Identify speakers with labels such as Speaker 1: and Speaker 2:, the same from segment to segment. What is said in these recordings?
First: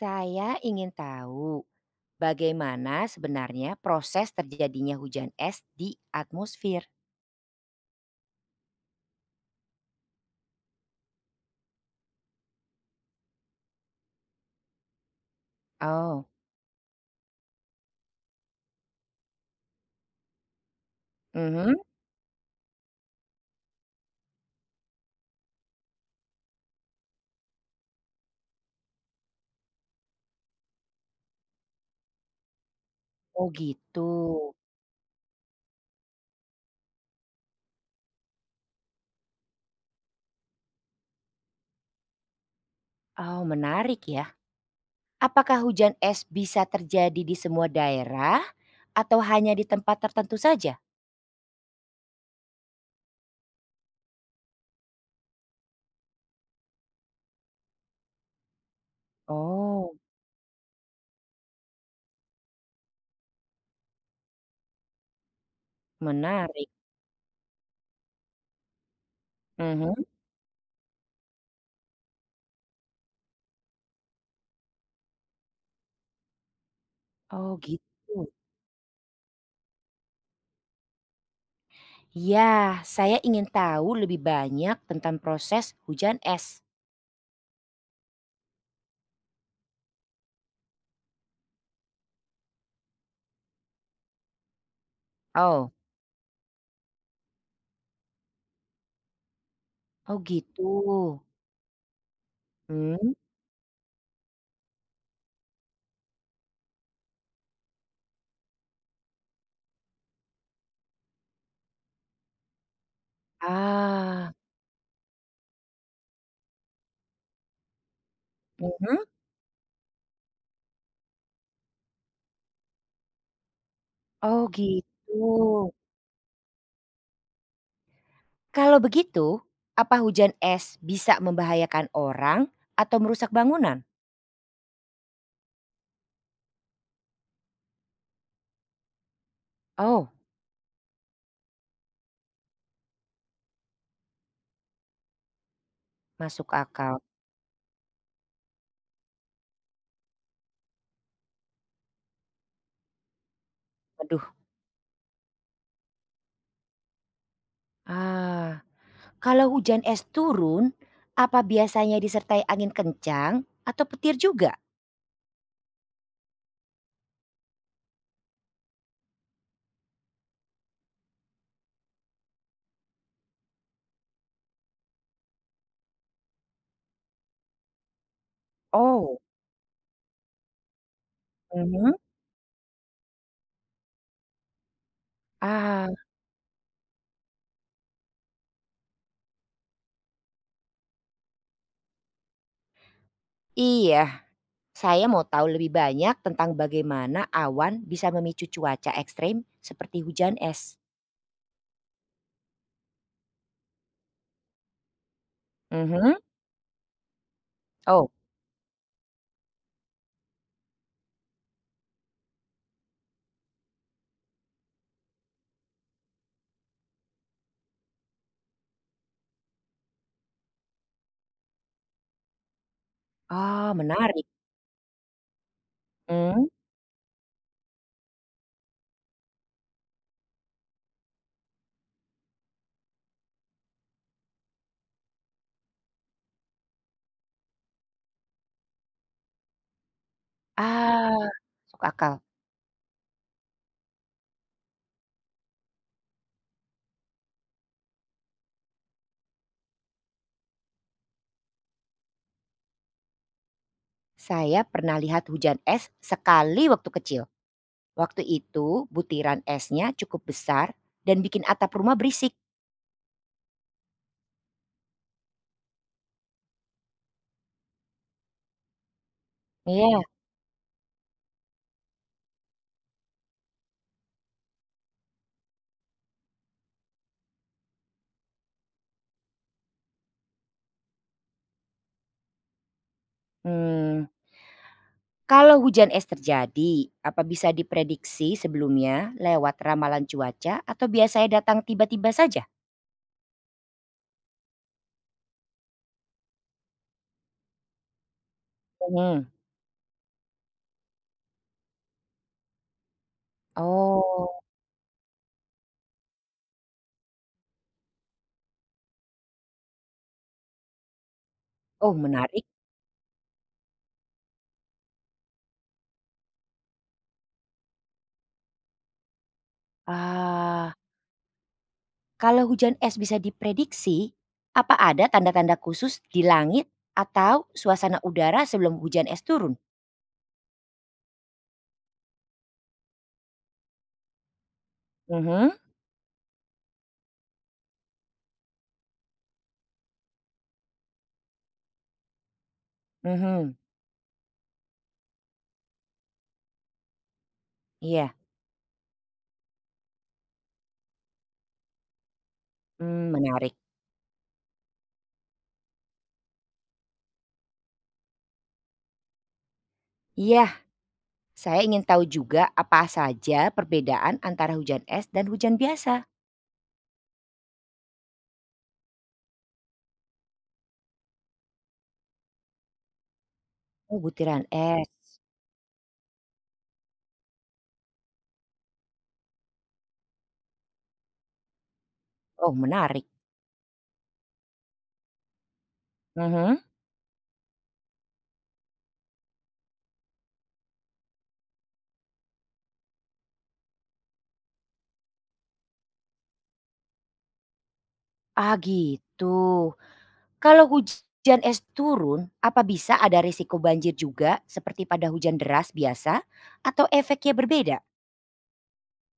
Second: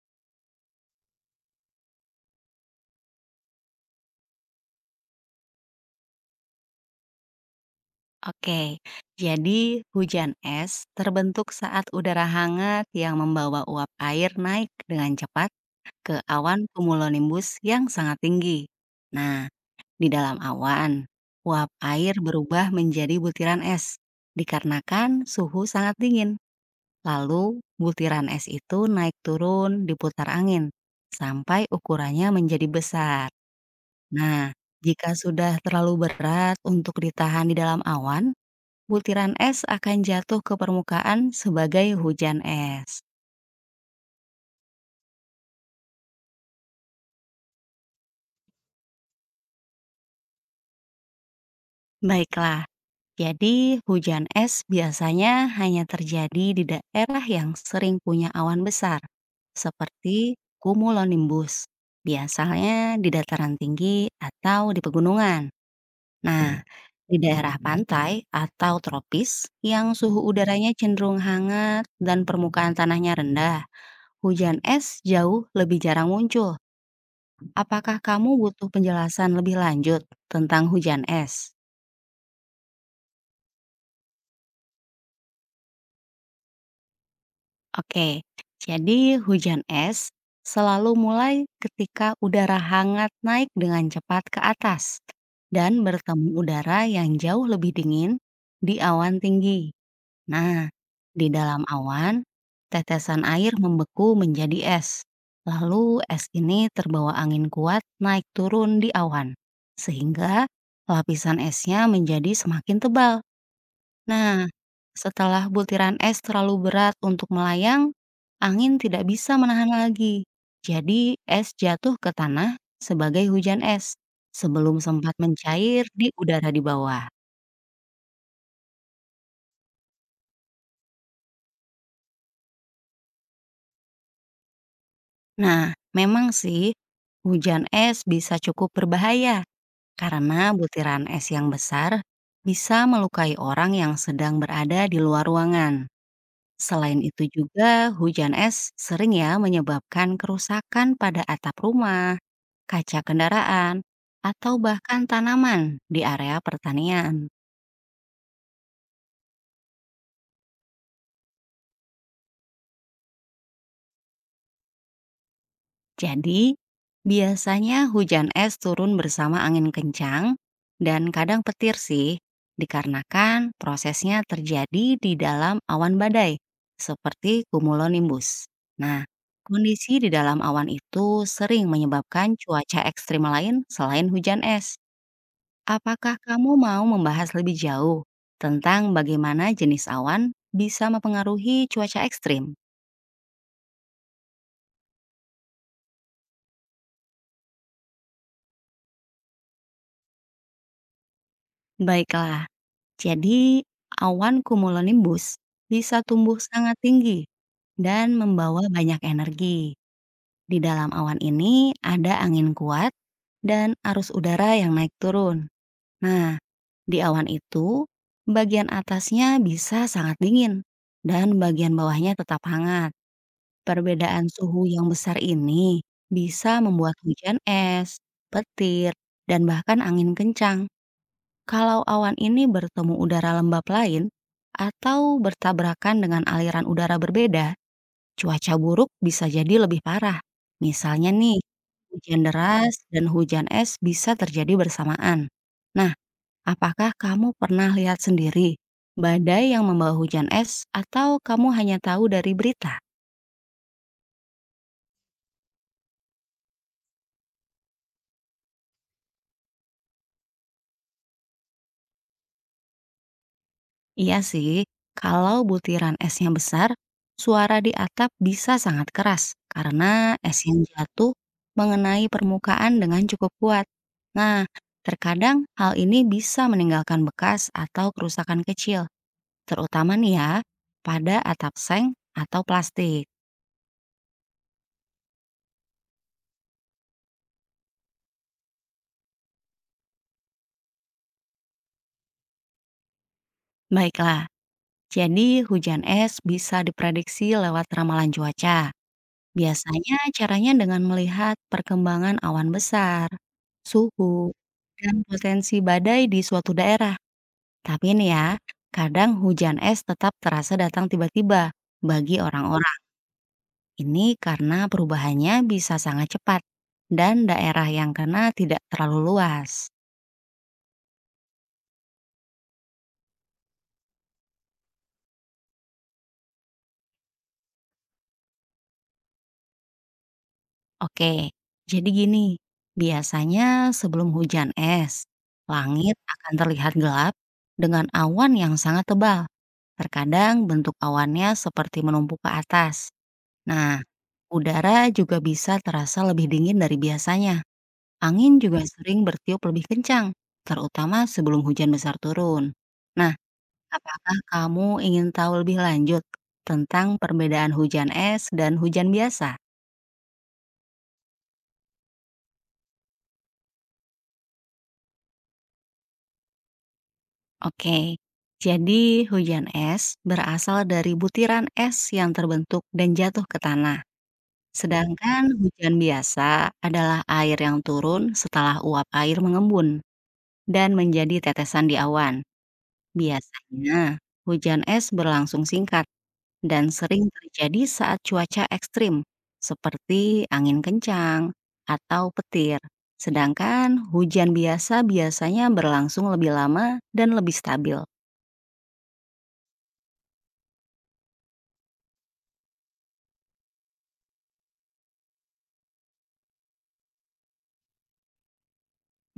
Speaker 1: Saya ingin tahu bagaimana sebenarnya proses terjadinya hujan es di atmosfer.
Speaker 2: Oke, jadi hujan es terbentuk saat udara hangat yang membawa uap air naik dengan cepat ke
Speaker 1: Oh,
Speaker 2: awan cumulonimbus yang sangat tinggi. Nah, di dalam awan, uap
Speaker 1: mhm.
Speaker 2: air berubah menjadi butiran es dikarenakan suhu sangat dingin. Lalu, butiran es itu naik turun diputar angin sampai ukurannya menjadi besar.
Speaker 1: Oh gitu.
Speaker 2: Nah, jika sudah terlalu berat untuk ditahan di dalam awan, butiran es akan jatuh ke permukaan sebagai hujan es.
Speaker 1: Oh menarik ya. Apakah hujan es bisa terjadi di semua daerah atau hanya di tempat tertentu saja?
Speaker 2: Baiklah, jadi hujan es biasanya hanya terjadi di daerah yang sering punya awan besar,
Speaker 1: Oh,
Speaker 2: seperti cumulonimbus, biasanya di dataran tinggi atau di pegunungan. Nah,
Speaker 1: menarik.
Speaker 2: di daerah pantai atau tropis yang
Speaker 1: Mhm.
Speaker 2: suhu udaranya cenderung hangat dan permukaan tanahnya rendah, hujan es jauh lebih jarang muncul.
Speaker 1: Oh gitu.
Speaker 2: Apakah kamu butuh penjelasan lebih lanjut tentang hujan es?
Speaker 1: Ya, saya ingin tahu lebih banyak tentang proses hujan es.
Speaker 2: Oke, jadi hujan es selalu mulai ketika udara hangat naik dengan cepat ke atas
Speaker 1: Oh,
Speaker 2: dan bertemu udara yang jauh lebih dingin di awan tinggi.
Speaker 1: oh gitu.
Speaker 2: Nah, di dalam awan,
Speaker 1: Hmm.
Speaker 2: tetesan air membeku menjadi es. Lalu es ini terbawa angin kuat naik turun di awan, sehingga lapisan esnya menjadi semakin tebal.
Speaker 1: Ah.
Speaker 2: Nah, setelah butiran es terlalu berat untuk melayang, angin tidak
Speaker 1: Mhm.
Speaker 2: bisa menahan lagi. Jadi, es jatuh ke tanah sebagai hujan es
Speaker 1: Oh
Speaker 2: sebelum sempat
Speaker 1: gitu.
Speaker 2: mencair di udara di bawah.
Speaker 1: Kalau begitu, apa hujan es bisa membahayakan orang atau merusak bangunan?
Speaker 2: Nah, memang sih, hujan es bisa cukup berbahaya
Speaker 1: Oh,
Speaker 2: karena butiran es yang besar bisa melukai orang yang sedang berada di luar ruangan.
Speaker 1: masuk akal.
Speaker 2: Selain itu juga, hujan es sering ya menyebabkan kerusakan pada atap rumah, kaca kendaraan,
Speaker 1: Aduh.
Speaker 2: atau bahkan tanaman di area pertanian.
Speaker 1: Ah, kalau hujan es turun, apa biasanya disertai angin kencang atau petir juga?
Speaker 2: Jadi, biasanya hujan es turun bersama angin kencang dan kadang petir sih, dikarenakan prosesnya terjadi di dalam awan badai, seperti cumulonimbus. Nah,
Speaker 1: Oh,
Speaker 2: kondisi di dalam awan itu sering
Speaker 1: mhm.
Speaker 2: menyebabkan cuaca ekstrim lain selain hujan es.
Speaker 1: Ah,
Speaker 2: Apakah kamu mau membahas lebih jauh tentang bagaimana jenis awan bisa mempengaruhi cuaca ekstrim?
Speaker 1: iya. Saya mau tahu lebih banyak tentang bagaimana awan bisa memicu cuaca ekstrim seperti hujan es.
Speaker 2: Baiklah, jadi awan cumulonimbus bisa
Speaker 1: Mhm.
Speaker 2: tumbuh sangat tinggi
Speaker 1: Oh,
Speaker 2: dan membawa banyak energi. Di dalam awan ini ada angin kuat dan arus udara yang naik turun. Nah, di awan itu, bagian atasnya bisa sangat dingin dan bagian bawahnya tetap hangat.
Speaker 1: ah,
Speaker 2: Perbedaan
Speaker 1: menarik.
Speaker 2: suhu yang besar ini
Speaker 1: Hmm.
Speaker 2: bisa membuat hujan es, petir, dan bahkan angin kencang kalau awan ini bertemu udara lembab lain atau bertabrakan dengan aliran udara berbeda, cuaca buruk bisa jadi lebih parah.
Speaker 1: Ah,
Speaker 2: Misalnya nih,
Speaker 1: masuk akal.
Speaker 2: hujan deras dan hujan es bisa terjadi bersamaan. Nah, apakah kamu pernah lihat sendiri badai yang membawa hujan es atau kamu hanya tahu dari berita?
Speaker 1: Saya pernah lihat hujan es sekali waktu kecil. Waktu itu butiran esnya cukup besar dan bikin atap rumah berisik.
Speaker 2: Iya sih, kalau butiran esnya besar, suara di atap bisa sangat keras
Speaker 1: Iya.
Speaker 2: karena es yang jatuh mengenai permukaan dengan cukup kuat. Nah, terkadang hal ini bisa meninggalkan bekas atau kerusakan kecil, terutama nih ya, pada atap seng atau plastik.
Speaker 1: Hmm. Kalau hujan es terjadi, apa bisa diprediksi sebelumnya lewat ramalan cuaca atau biasanya datang tiba-tiba saja?
Speaker 2: Baiklah, jadi hujan es bisa diprediksi lewat ramalan cuaca.
Speaker 1: Hmm.
Speaker 2: Biasanya caranya dengan melihat perkembangan awan besar, suhu,
Speaker 1: Oh,
Speaker 2: dan potensi badai di suatu daerah. Tapi ini ya, kadang hujan es tetap terasa datang tiba-tiba
Speaker 1: oh
Speaker 2: bagi
Speaker 1: menarik.
Speaker 2: orang-orang. Ini karena perubahannya bisa sangat cepat dan daerah yang kena tidak terlalu luas.
Speaker 1: Ah, kalau hujan es bisa diprediksi, apa ada tanda-tanda khusus di langit atau suasana udara sebelum hujan es turun?
Speaker 2: Oke, jadi gini, biasanya sebelum hujan es,
Speaker 1: Mhm.
Speaker 2: langit akan terlihat gelap dengan awan yang sangat tebal. Terkadang bentuk awannya seperti menumpuk ke atas.
Speaker 1: Mhm.
Speaker 2: Nah, udara juga bisa terasa lebih dingin dari biasanya.
Speaker 1: Iya,
Speaker 2: Angin juga sering bertiup lebih kencang, terutama sebelum hujan besar turun. Nah,
Speaker 1: menarik.
Speaker 2: apakah kamu ingin tahu lebih lanjut tentang perbedaan hujan es dan hujan biasa?
Speaker 1: Iya, saya ingin tahu juga apa saja perbedaan antara hujan es dan hujan biasa?
Speaker 2: Oke, jadi hujan es berasal dari butiran es yang terbentuk dan jatuh ke tanah.
Speaker 1: Oh, butiran es.
Speaker 2: Sedangkan hujan biasa adalah air yang turun setelah uap air mengembun dan menjadi tetesan di awan.
Speaker 1: Oh, menarik.
Speaker 2: Biasanya, hujan es berlangsung singkat
Speaker 1: Mhm.
Speaker 2: dan sering terjadi saat cuaca ekstrim, seperti angin kencang atau petir. Sedangkan hujan biasa biasanya berlangsung lebih lama dan lebih stabil.
Speaker 1: Ah, gitu. Kalau hujan es turun, apa bisa ada risiko banjir juga seperti pada hujan deras biasa atau efeknya berbeda?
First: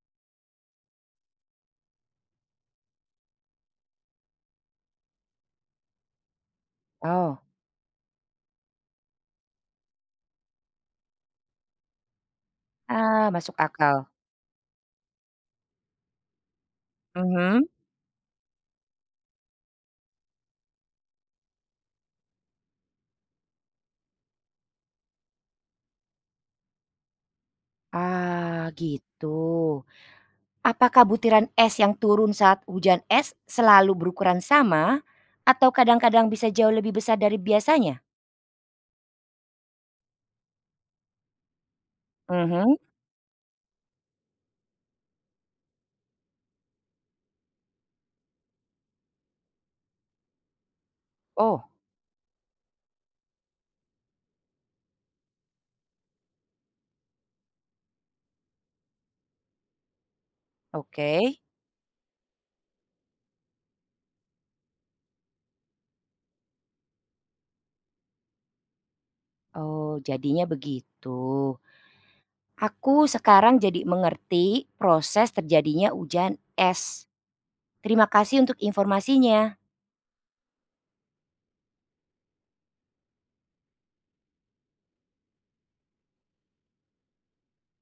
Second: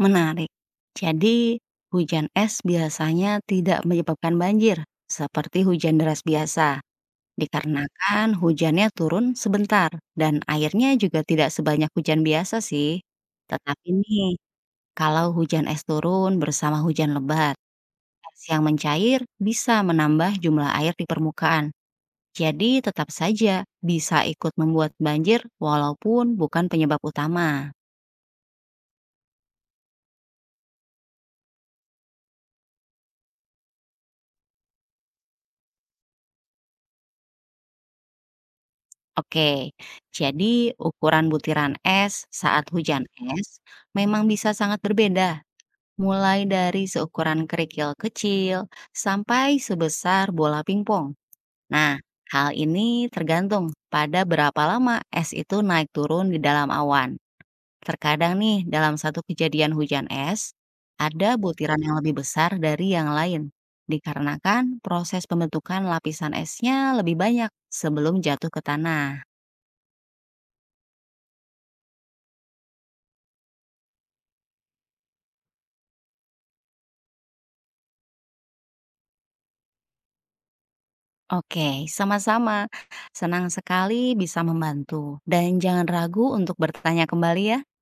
Speaker 2: Menarik. Jadi, hujan es biasanya tidak menyebabkan banjir, seperti hujan deras biasa.
Speaker 1: Oh,
Speaker 2: Dikarenakan hujannya turun sebentar dan airnya juga tidak sebanyak hujan biasa sih.
Speaker 1: ah, masuk
Speaker 2: Tetapi
Speaker 1: akal.
Speaker 2: nih, kalau hujan es turun bersama hujan lebat,
Speaker 1: Mhm.
Speaker 2: es yang mencair bisa menambah jumlah air di permukaan. Jadi tetap saja bisa ikut membuat banjir walaupun bukan penyebab utama.
Speaker 1: Ah, gitu. Apakah butiran es yang turun saat hujan es selalu berukuran sama atau kadang-kadang bisa jauh lebih besar dari biasanya?
Speaker 2: Oke, jadi ukuran butiran es saat
Speaker 1: Mhm.
Speaker 2: hujan es memang bisa sangat berbeda mulai dari seukuran kerikil kecil sampai sebesar bola pingpong.
Speaker 1: Oh,
Speaker 2: Nah, hal ini tergantung pada berapa lama es itu naik turun di dalam awan. Terkadang nih, dalam satu kejadian hujan es, ada
Speaker 1: oke.
Speaker 2: butiran yang lebih besar dari yang lain. Dikarenakan proses pembentukan lapisan esnya lebih banyak sebelum jatuh ke tanah.
Speaker 1: Oh, jadinya begitu. Aku sekarang jadi mengerti proses terjadinya hujan es. Terima kasih untuk informasinya.
Speaker 2: Oke, sama-sama. Senang sekali bisa membantu. Dan jangan ragu untuk bertanya kembali ya.